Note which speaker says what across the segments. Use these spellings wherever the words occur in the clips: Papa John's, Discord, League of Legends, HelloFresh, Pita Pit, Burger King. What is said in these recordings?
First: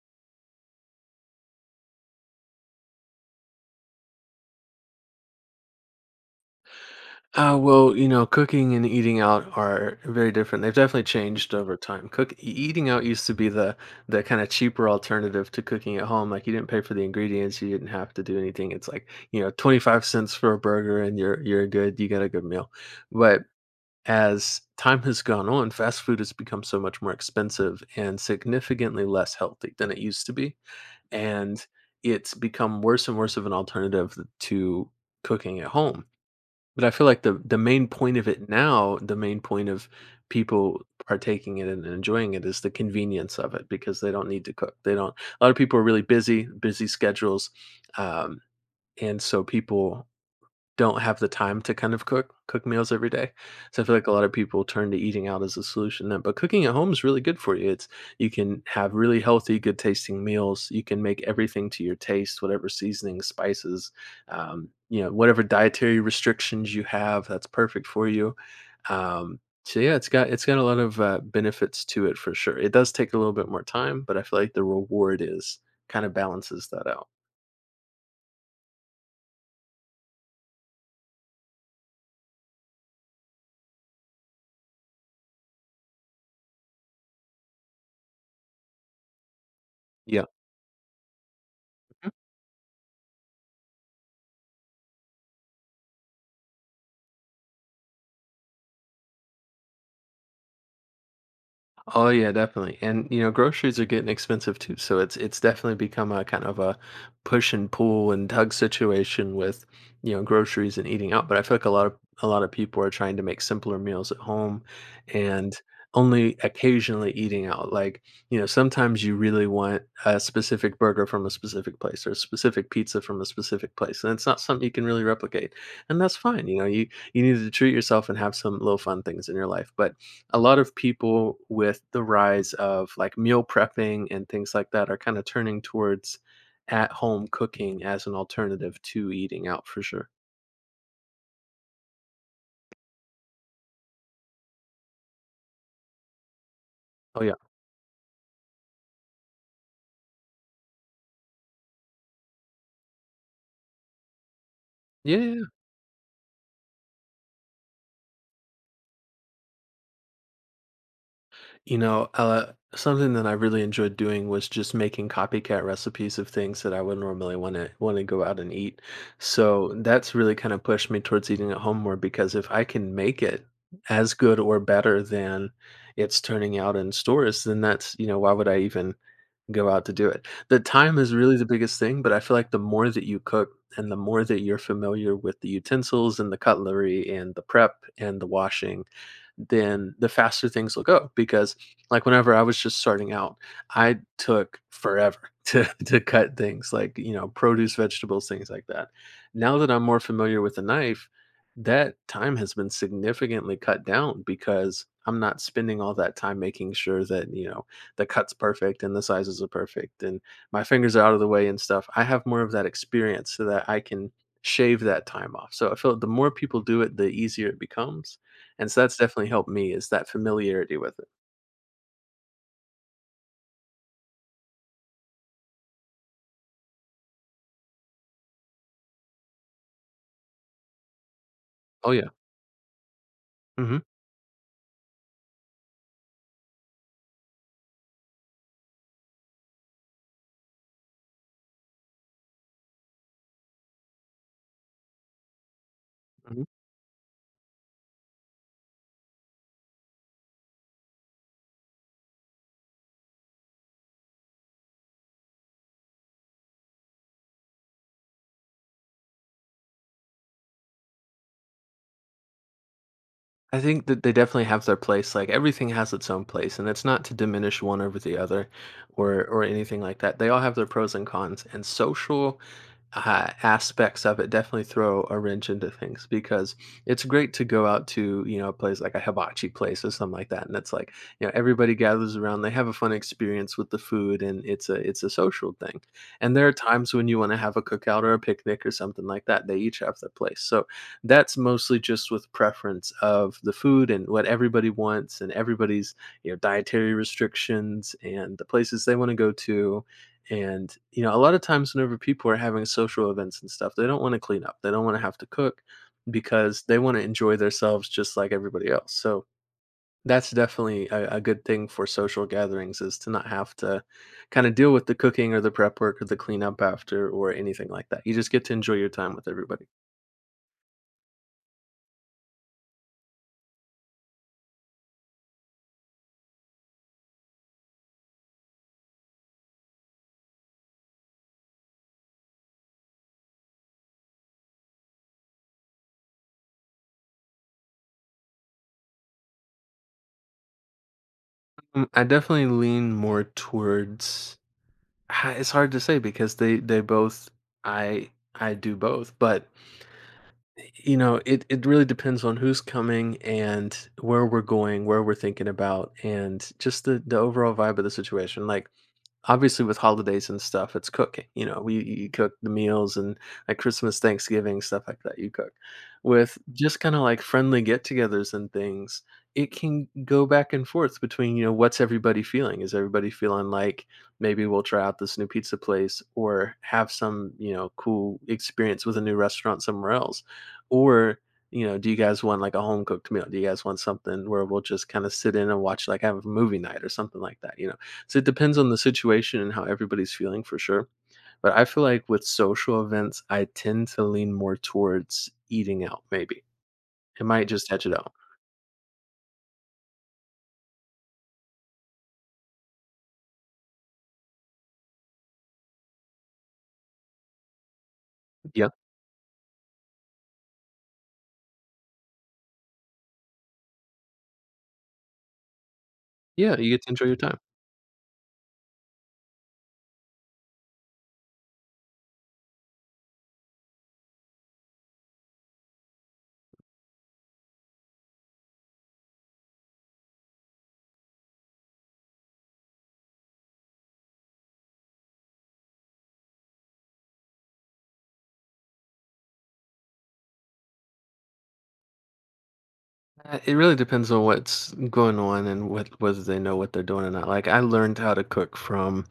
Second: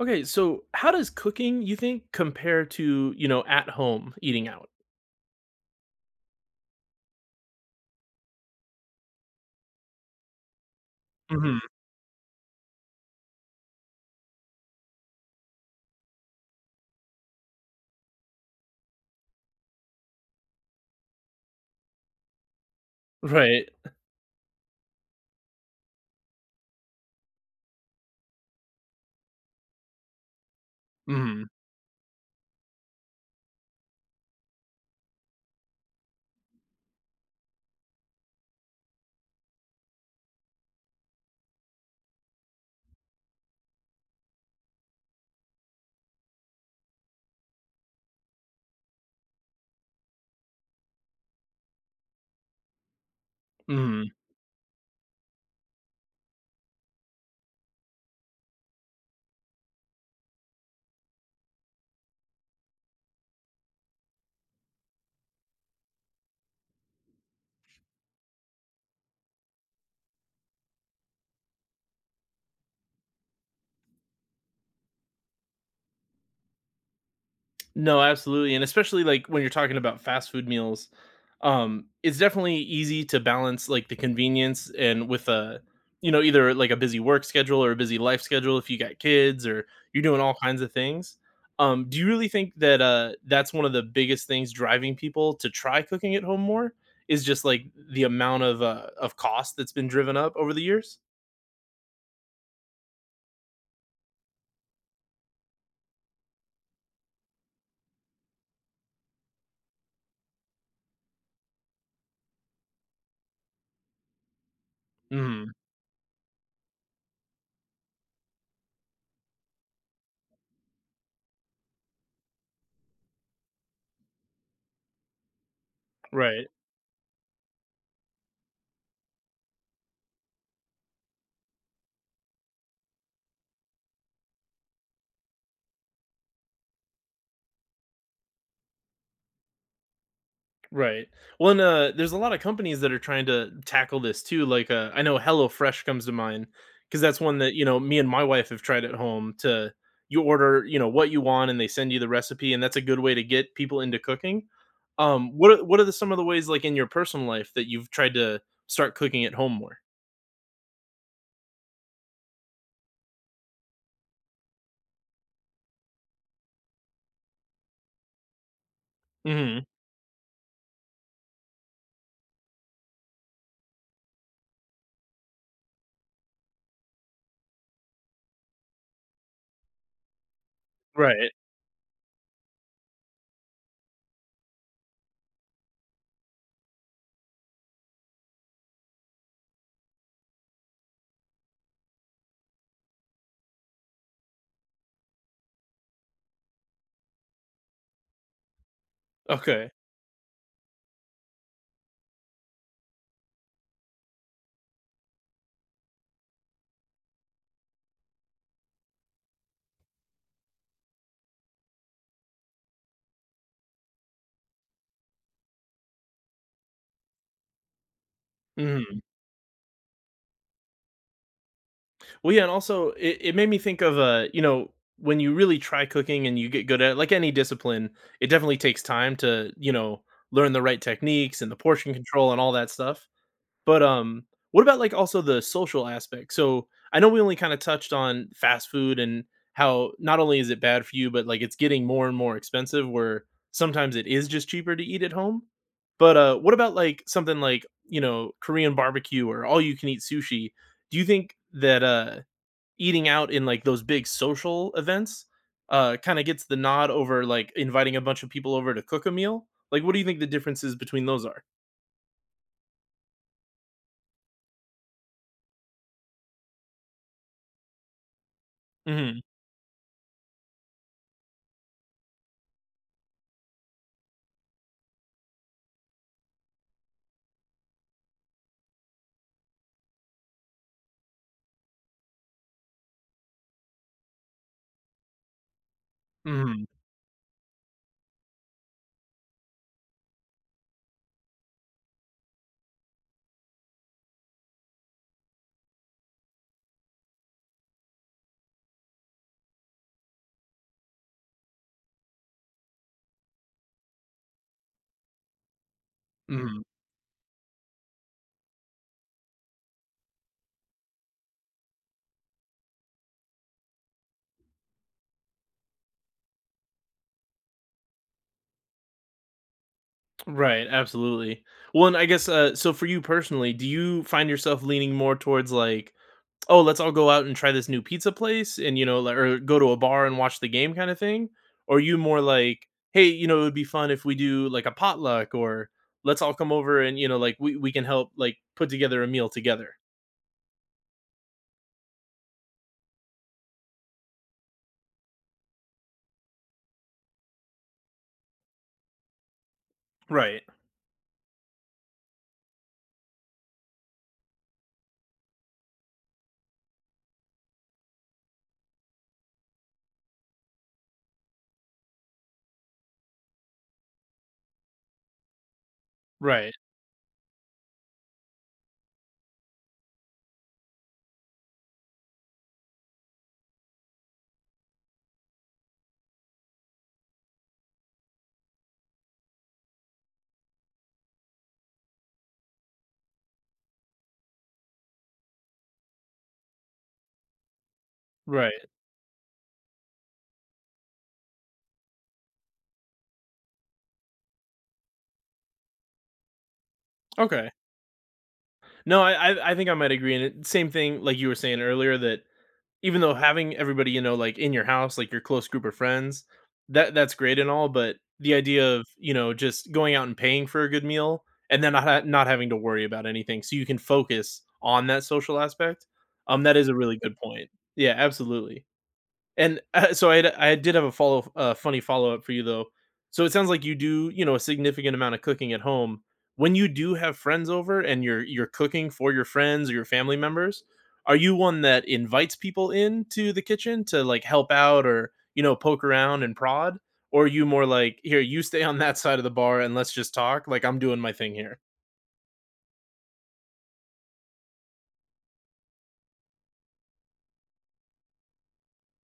Speaker 1: Okay, so how does cooking, you think, compare to, at home eating out?
Speaker 2: You know, cooking and eating out are very different. They've definitely changed
Speaker 1: Mhm.
Speaker 2: over time. Eating out used to be the kind of cheaper alternative to cooking at home. Like you didn't pay for the ingredients, you didn't have to do anything. It's like, you know, 25¢ for a burger and you're good, you got a good meal. But
Speaker 1: Right.
Speaker 2: as time has gone on, fast food has become so much more expensive and significantly less healthy than it used to be.
Speaker 1: Mhm.
Speaker 2: And it's become worse and worse of an alternative to cooking at home, but I feel like the main point of it now, the main point of people partaking in it and enjoying it is the convenience of it because they don't need to cook. They don't. A lot of people are really busy, busy schedules, um, and so people don't have the time to kind of cook meals every day. So I feel like a
Speaker 1: Mhm.
Speaker 2: lot of people turn to eating out as a solution then, but cooking at home is really good for you. It's you can have really healthy, good tasting meals. You can make everything to your taste, whatever seasoning, spices, you know, whatever dietary restrictions you have, that's perfect for you. Um, so yeah, it's got a lot of benefits to it for sure. It does take a little bit more time, but I feel like the reward is kind of balances that out.
Speaker 1: No, absolutely. And especially like when you're talking about fast food meals, it's definitely easy to balance like the convenience and with a, either like a busy work schedule or a busy life schedule if you got kids or you're doing
Speaker 2: Yeah.
Speaker 1: all kinds of things. Do you really think that that's one of the biggest things driving people to try cooking at home more is just like the amount of cost that's been driven up over the years?
Speaker 2: Oh yeah, definitely. And you know, groceries are getting expensive too. So it's definitely become a kind of a push and pull and tug situation with, you know, groceries and eating out. But I feel like a lot of people are trying to make simpler meals at home
Speaker 1: Mm,
Speaker 2: and only occasionally eating out. Like, you know, sometimes you really want a specific burger from a specific place or a specific pizza from a specific place. And it's not something you can really replicate. And that's fine.
Speaker 1: right.
Speaker 2: You know, you need to treat yourself and have some little fun things in your life. But a lot of people with the rise of like meal prepping and things like that are kind of turning towards at home cooking as an alternative to eating out for sure.
Speaker 1: Right. Well, and, there's a lot of companies that are trying to tackle this too. Like, I know HelloFresh comes to mind because that's
Speaker 2: Oh yeah.
Speaker 1: one that me and my wife have tried at home. To you order, what you want, and they send you the recipe, and that's a good way to get people into cooking.
Speaker 2: Yeah, yeah, yeah.
Speaker 1: What are the, some of the ways, like in your personal life, that you've tried to start cooking at home more?
Speaker 2: You know, something that I really enjoyed doing was just making copycat recipes of things that I would normally want to go out and eat.
Speaker 1: Hmm.
Speaker 2: So that's really kind of pushed me towards eating at home more because if I can make it as good or better than it's turning out in stores, then that's, you know, why would I even go out to do it. The time is
Speaker 1: Right.
Speaker 2: really the biggest thing, but I feel like the more that you cook and the more that you're familiar with the utensils and the cutlery and the prep and the washing, then the faster things will go because like whenever I was just starting out, I took forever to cut things like, you know, produce, vegetables, things like that. Now that
Speaker 1: Okay.
Speaker 2: I'm more familiar with a knife, that time has been significantly cut down because I'm not spending all that time making sure that, you know, the cut's perfect and the sizes are perfect and my fingers are out of the way and stuff. I have more of that experience so that I can shave that time off. So I feel like the more people do it, the easier it becomes. And so that's
Speaker 1: Mhm.
Speaker 2: definitely helped me is that familiarity with it.
Speaker 1: Well, yeah, and also it made me think of when you really try cooking and you get good at it, like any discipline, it definitely takes time to, learn the right techniques and the
Speaker 2: Oh
Speaker 1: portion
Speaker 2: yeah.
Speaker 1: control and all that stuff.
Speaker 2: Hmm.
Speaker 1: But what about like also the social aspect? So I know we only kind of touched on fast food and how not only is it bad for you, but like it's getting more and more expensive where sometimes it is just cheaper to eat at home. But what
Speaker 2: Hmm.
Speaker 1: about like something like, Korean barbecue or all you can eat sushi? Do you think that eating out in like those big social events kind of gets the nod over like inviting a bunch of people over to cook a meal? Like, what do you think the differences between those are?
Speaker 2: I think that they definitely have their place. Like everything has its own place, and it's not to diminish one over the other,
Speaker 1: Hmm.
Speaker 2: or anything like that. They all have their pros and cons. And social aspects of it definitely throw a wrench into things because it's great to go out to, you know, a place like a hibachi place or something like that, and it's like, you know, everybody gathers around, they have a fun experience with the food, and it's a social thing, and there are
Speaker 1: Hmm.
Speaker 2: times when you want to have a cookout or a picnic or something like that. They each have their place, so that's mostly just with preference of the food and what everybody wants and everybody's, you know, dietary restrictions and the places they want to go to. And, you know, a lot of times whenever people are having social events and stuff, they don't want to clean up. They don't want to have to cook
Speaker 1: Hmm.
Speaker 2: because they want to enjoy themselves just like everybody else. So that's definitely a good thing for social gatherings, is to not have to kind of deal with the cooking or the prep work or the cleanup after or anything like that. You just get to enjoy your time with everybody.
Speaker 1: Right, absolutely. Well, and I guess so for you personally, do you find yourself leaning more towards like, oh, let's all go out and try this new pizza place and like, or go to a bar and watch the game kind of thing, or are you more like, hey, it would be fun if we do like a potluck or let's all come over and like we can help like put together a meal together?
Speaker 2: Mm, I definitely lean more towards it's hard to say because they both, I I do both, but
Speaker 1: Right.
Speaker 2: you know, it really depends on who's coming and where we're going, where we're thinking about, and just the overall vibe of the situation. Like, obviously with holidays and stuff, it's cooking. You know, we you cook the meals and like Christmas, Thanksgiving, stuff like that. You cook with
Speaker 1: Right.
Speaker 2: just kind of like friendly get-togethers and things. It can go back and forth between, you know, what's everybody feeling? Is everybody feeling like maybe we'll try out this new pizza place or have some, you know, cool experience with a new restaurant somewhere else, or, you know, do you guys want like a home cooked meal? Do you guys want something where we'll just kind of sit in and watch, like have a movie night or something like that? You know, so it depends on
Speaker 1: Right.
Speaker 2: the situation and how everybody's feeling for sure. But I feel like with social events, I tend to lean more towards eating out maybe. It might
Speaker 1: Okay.
Speaker 2: just edge it out.
Speaker 1: No, I think I might agree, and it same thing like you were saying earlier that even though having everybody, like in your house, like your close group of friends, that that's great and all, but the
Speaker 2: Yeah.
Speaker 1: idea of, just going out and paying for a good meal and then not having to worry about anything so you can focus on that social aspect.
Speaker 2: Yeah,
Speaker 1: That is
Speaker 2: you
Speaker 1: a
Speaker 2: get to
Speaker 1: really
Speaker 2: enjoy your
Speaker 1: good
Speaker 2: time.
Speaker 1: point. Yeah, absolutely. And, I did have a follow funny follow-up for you, though. So it sounds like you do, a significant amount of cooking at home. When you do have friends over and you're cooking for your friends or your family members, are you one that invites people into the kitchen to, like, help out or, poke around and prod? Or are you more like, "Here, you stay on that side of the bar and let's just talk, like, I'm doing my thing here?"
Speaker 2: It really depends on what's going on and what whether they know what they're doing or not. Like I learned how to cook from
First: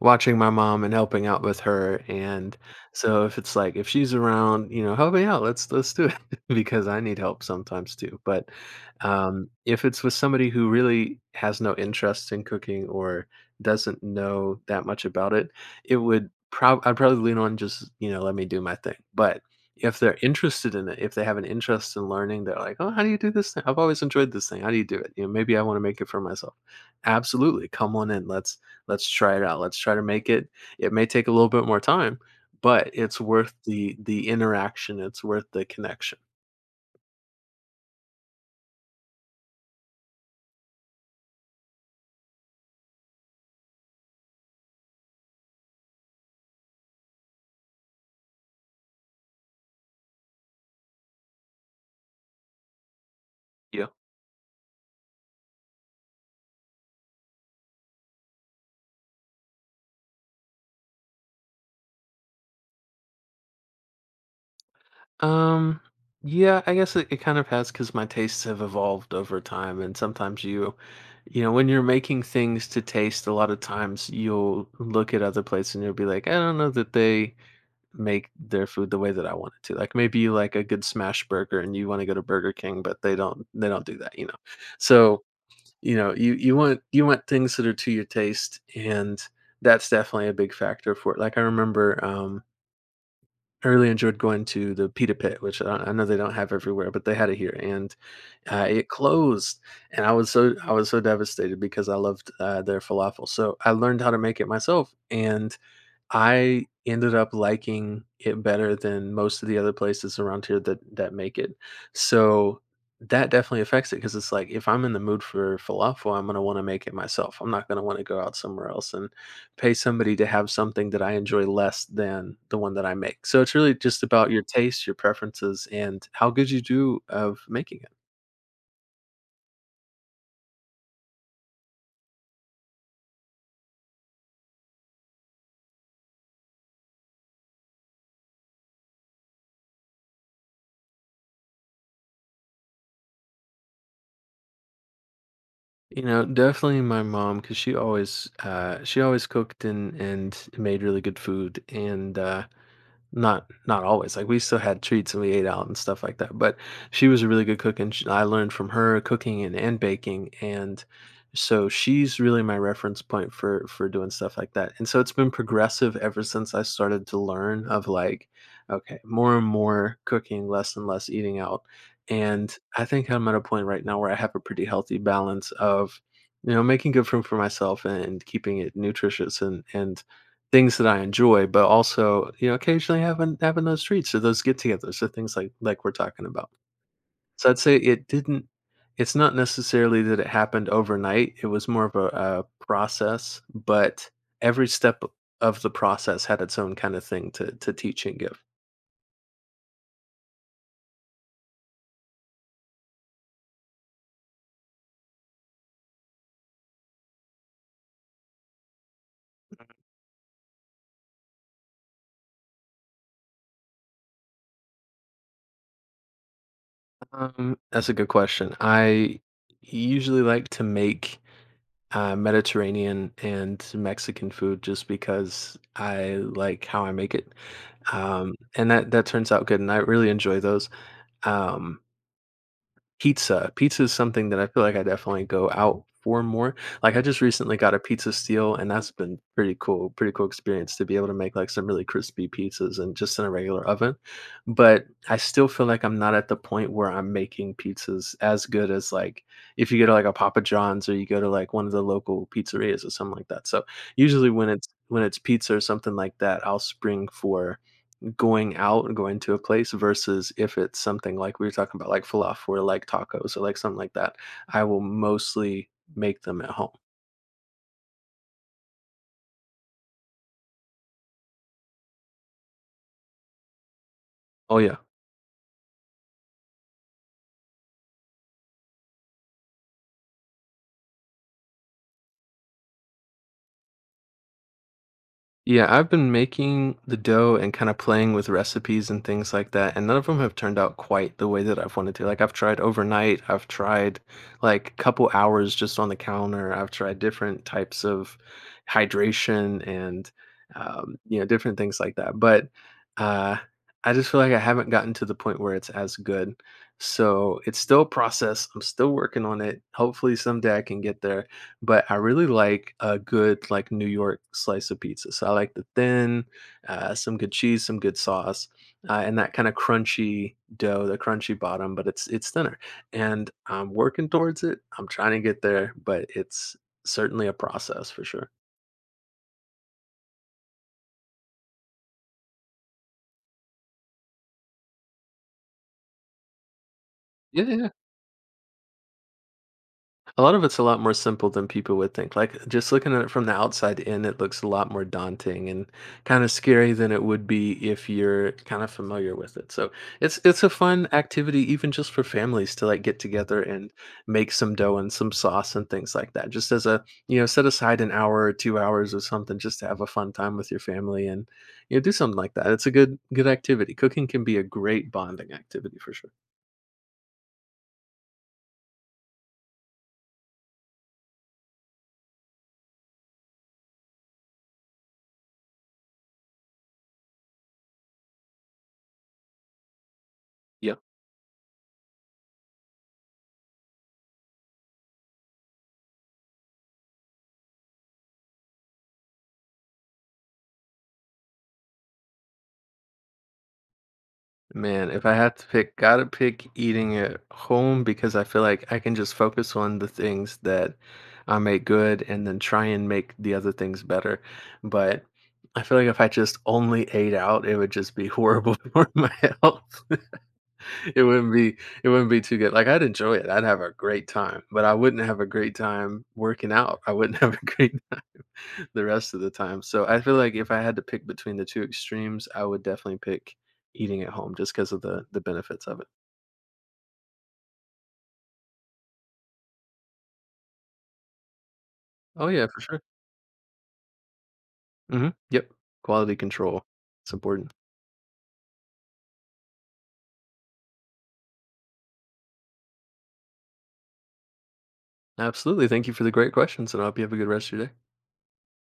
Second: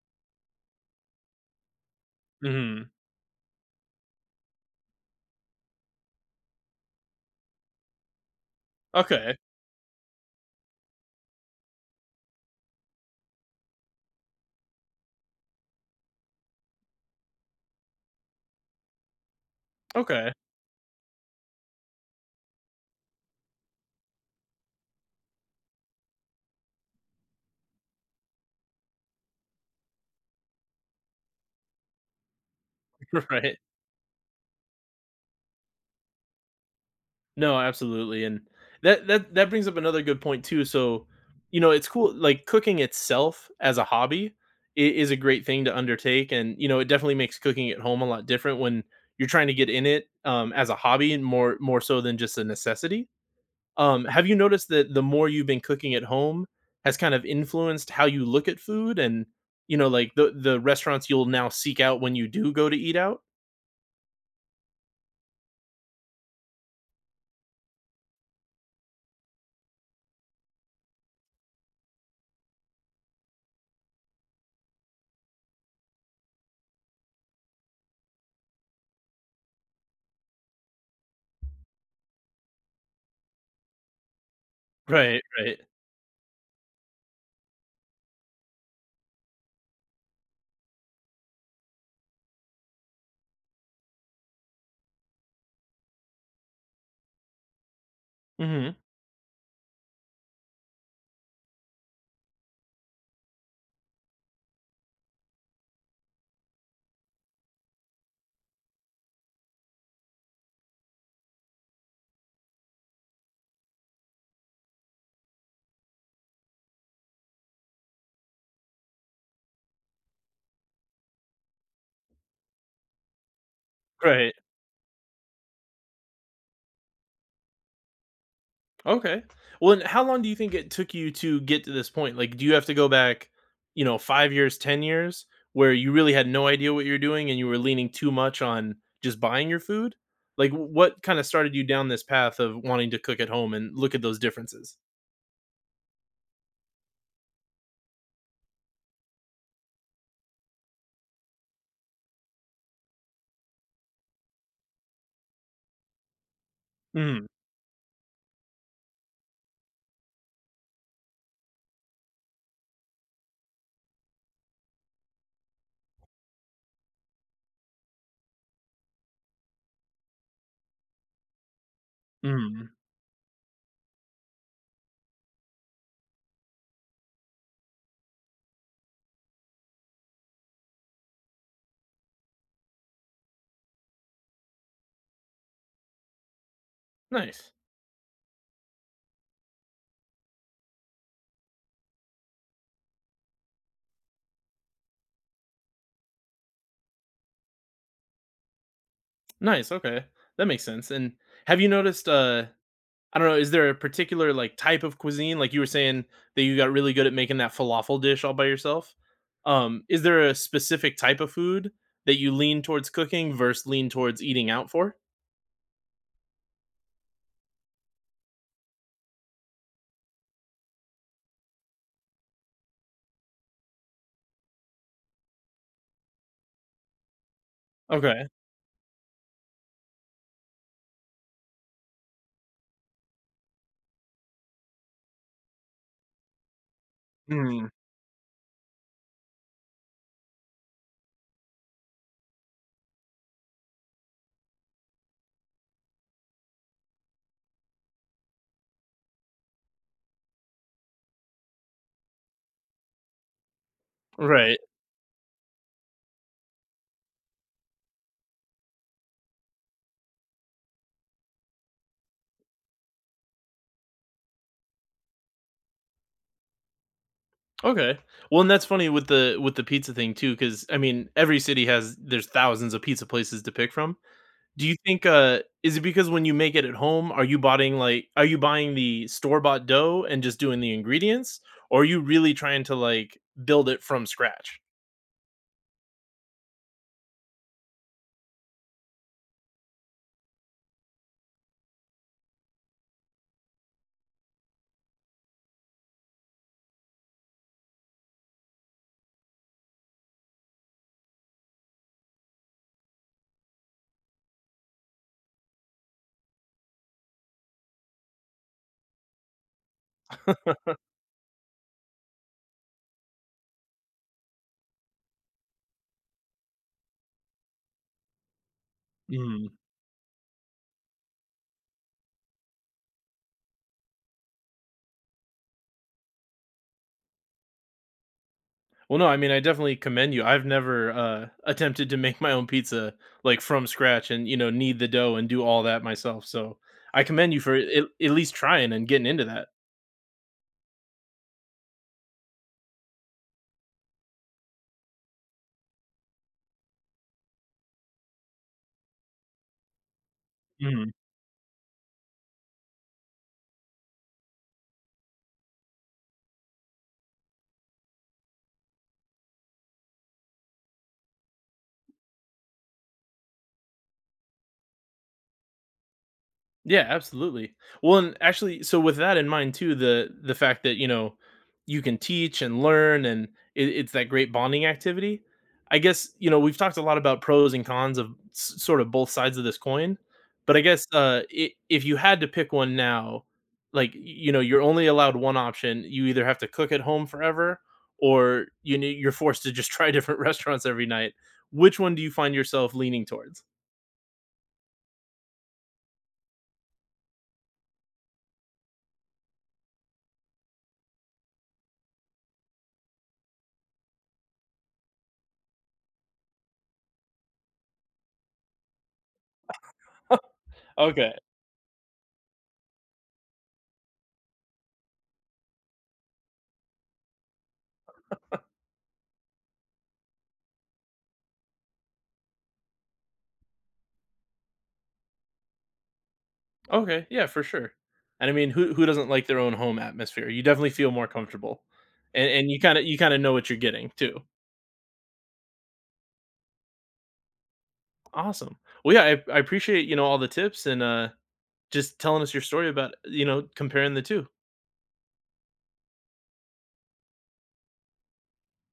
Speaker 2: watching my mom and helping out with her. And
Speaker 1: Mhm.
Speaker 2: so if it's like if she's around, you know, help me out. Let's do it because I need help sometimes too. But
Speaker 1: Okay.
Speaker 2: if it's with somebody who really has no interest in cooking or doesn't know that much about it, it would prob I'd probably lean on just, you know, let me do my thing. But if they're
Speaker 1: Okay.
Speaker 2: interested in it, if they have an interest in learning, they're like, "Oh, how do you do this thing? I've always enjoyed this thing. How do you do it? You know, maybe I want to make it for myself." Absolutely. Come on in. Let's try it out. Let's try to make it. It may take a little bit more time, but it's worth
Speaker 1: Right.
Speaker 2: the interaction. It's worth the connection.
Speaker 1: No, absolutely, and that brings up another good point too. So, it's cool like cooking itself as a hobby is a great thing to undertake, and it definitely makes cooking at home a lot different when you're trying to get in it as a hobby and more so than just a necessity.
Speaker 2: Yeah.
Speaker 1: Have you noticed that the more you've been cooking at home has kind of influenced how you look at food and, like the restaurants you'll now seek out when you do go to eat out?
Speaker 2: Um yeah, I guess it kind of has because my tastes have evolved over time and sometimes you, you know, when you're making things to taste, a lot of times you'll look at other places and you'll be like, I don't know that they make their food the way that I want it to. Like maybe you like a good smash burger and you want to go to Burger King, but they don't do that, you know.
Speaker 1: Right,
Speaker 2: So,
Speaker 1: right.
Speaker 2: you know, you want things that are to your taste, and that's definitely a big factor for it. Like I remember, I really enjoyed going to the Pita Pit, which I know they don't have everywhere, but they had it here, and
Speaker 1: Hmm.
Speaker 2: it closed. And I was so devastated because I loved their falafel. So I learned how to make it myself, and I ended up liking it better than most of the other places around here that make it. So, that definitely affects it because it's like, if I'm in the mood for falafel, I'm gonna wanna make it myself. I'm not gonna wanna go out somewhere else and pay somebody to have something that I enjoy less than the one that I make. So, it's really just about
Speaker 1: Right.
Speaker 2: your taste, your preferences, and how good you do of making it.
Speaker 1: Okay. Well, and how long do you think it took you to get to this point? Like, do you have to go back, 5 years, 10 years, where you really had no idea what you're doing and you were leaning too much on just buying your food? Like, what kinda started you down this path of wanting to cook at home and look at those differences?
Speaker 2: You know, definitely my mom because she always cooked and made really good food, not always, like, we still had treats and we ate out and stuff like that, but she was
Speaker 1: Mm,
Speaker 2: a really good cook and sh I learned from her cooking and baking, and so she's really my reference point for doing stuff like that, and so it's been progressive ever since I started to learn of, like, okay, more and more cooking, less and less eating out, and
Speaker 1: mm.
Speaker 2: I think I'm at a point right now where I have a pretty healthy balance of, you know, making good food for myself and keeping it nutritious and things that I enjoy, but also, you know, occasionally having those treats or those get-togethers, so things like we're talking about. So
Speaker 1: Nice.
Speaker 2: I'd say it didn't, it's not necessarily that it happened overnight, it was more of a, process, but every step of the process had its own kind of thing to teach and give.
Speaker 1: Nice, okay. That makes sense, and have you noticed, I don't know, is there a particular, like, type of cuisine? Like, you were saying that you got really good at making that falafel dish all by yourself. Is there a specific type of food that you lean towards cooking versus lean towards eating out for?
Speaker 2: That's a good question. I usually like to make, Mediterranean and Mexican food just because I like how I make it.
Speaker 1: Okay.
Speaker 2: And that turns out good, and I really enjoy those. Um, pizza. Pizza is something that I feel like I definitely go out for more. Like I just recently
Speaker 1: Mm,
Speaker 2: got a pizza steal, and that's been pretty cool, pretty cool experience to be able to make like some really crispy pizzas and just in a regular oven. But I still feel like I'm not at the point where I'm making pizzas as good as like if you go to like a Papa John's or you go to like one of the local pizzerias or something like that. So usually when
Speaker 1: right.
Speaker 2: it's pizza or something like that, I'll spring for going out and going to a place versus if it's something like we were talking about, like falafel or like tacos or like something like that, I will mostly make them at home.
Speaker 1: Okay. Well, and that's funny with the pizza thing too, because I mean, every city has there's thousands of pizza places to pick from.
Speaker 2: Oh
Speaker 1: Do
Speaker 2: yeah.
Speaker 1: you think, is it because when you make it at home, are you buying, are you buying the store-bought dough and just doing the ingredients? Or are you really trying to, like, build it from scratch?
Speaker 2: Yeah, I've been making the dough and kind of playing with recipes and things like that, and none of them have turned out quite the way that I've wanted to. Like I've tried overnight, I've tried like a couple hours just on the counter. I've tried different types of hydration and you know, different things like that. But uh I just feel like I haven't gotten to the point where it's as good. So it's still a process. I'm still working on it. Hopefully someday I can get there, but I really like a good, like, New York slice of pizza, so I like the thin, some good cheese, some good sauce, and that
Speaker 1: Mm.
Speaker 2: kinda crunchy dough, the crunchy bottom, but it's thinner, and I'm working towards it, I'm trying to get there, but it's certainly a process for sure.
Speaker 1: Well, no, I mean, I definitely commend you. I've never, attempted to make my own pizza, like, from scratch and, knead the dough and do all that myself, so I commend you
Speaker 2: Yeah,
Speaker 1: for
Speaker 2: yeah.
Speaker 1: at least trying and getting into that.
Speaker 2: A lot of it's a lot more simple than people would think. Like just looking at it from the outside in, it looks a lot more daunting and kind of scary than it would be if you're kind of familiar with it. So it's a fun
Speaker 1: Mhm.
Speaker 2: activity even just for families to like get together and make some dough and some sauce and things like that. Just as a, you know, set aside an hour or 2 hours or something just to have a fun time with your family and you know do something like that. It's a good activity. Cooking can be a great bonding activity for sure.
Speaker 1: Yeah, absolutely. Well, and actually, so with that in mind too, the fact that you can teach and learn, and it, it's that great bonding activity. I guess we've talked a lot about pros and cons of sort of both sides of this coin, but I
Speaker 2: Yeah.
Speaker 1: guess I if you had to pick one now, like you're only allowed one option. You either have to cook at home forever, or you're forced to just try different restaurants every night. Which one do you find yourself leaning towards?
Speaker 2: Man, if I had to pick, gotta pick eating at home because I feel like I can just focus on the things that I make good and then try and make the other things better. But I feel like if I just only ate out, it would just be horrible for my health. It
Speaker 1: Okay.
Speaker 2: wouldn't be it wouldn't be too good. Like I'd enjoy it. I'd have a great time, but I wouldn't have a great time working out. I wouldn't have a great, the rest of the time. So I feel like if I had to pick between the two extremes, I would definitely pick eating at home just because of the benefits of it.
Speaker 1: Okay, yeah, for sure. And I mean, who doesn't like their own home atmosphere? You definitely feel more comfortable,
Speaker 2: Oh,
Speaker 1: and
Speaker 2: yeah, for sure.
Speaker 1: you kind of know what you're getting too.
Speaker 2: Mhm. Yep. Quality control. It's important.
Speaker 1: Awesome. Well, yeah, I appreciate all the tips and just telling us your story about comparing the two.
Speaker 2: Absolutely. Thank you for the great questions, and I hope you have a good rest of your day.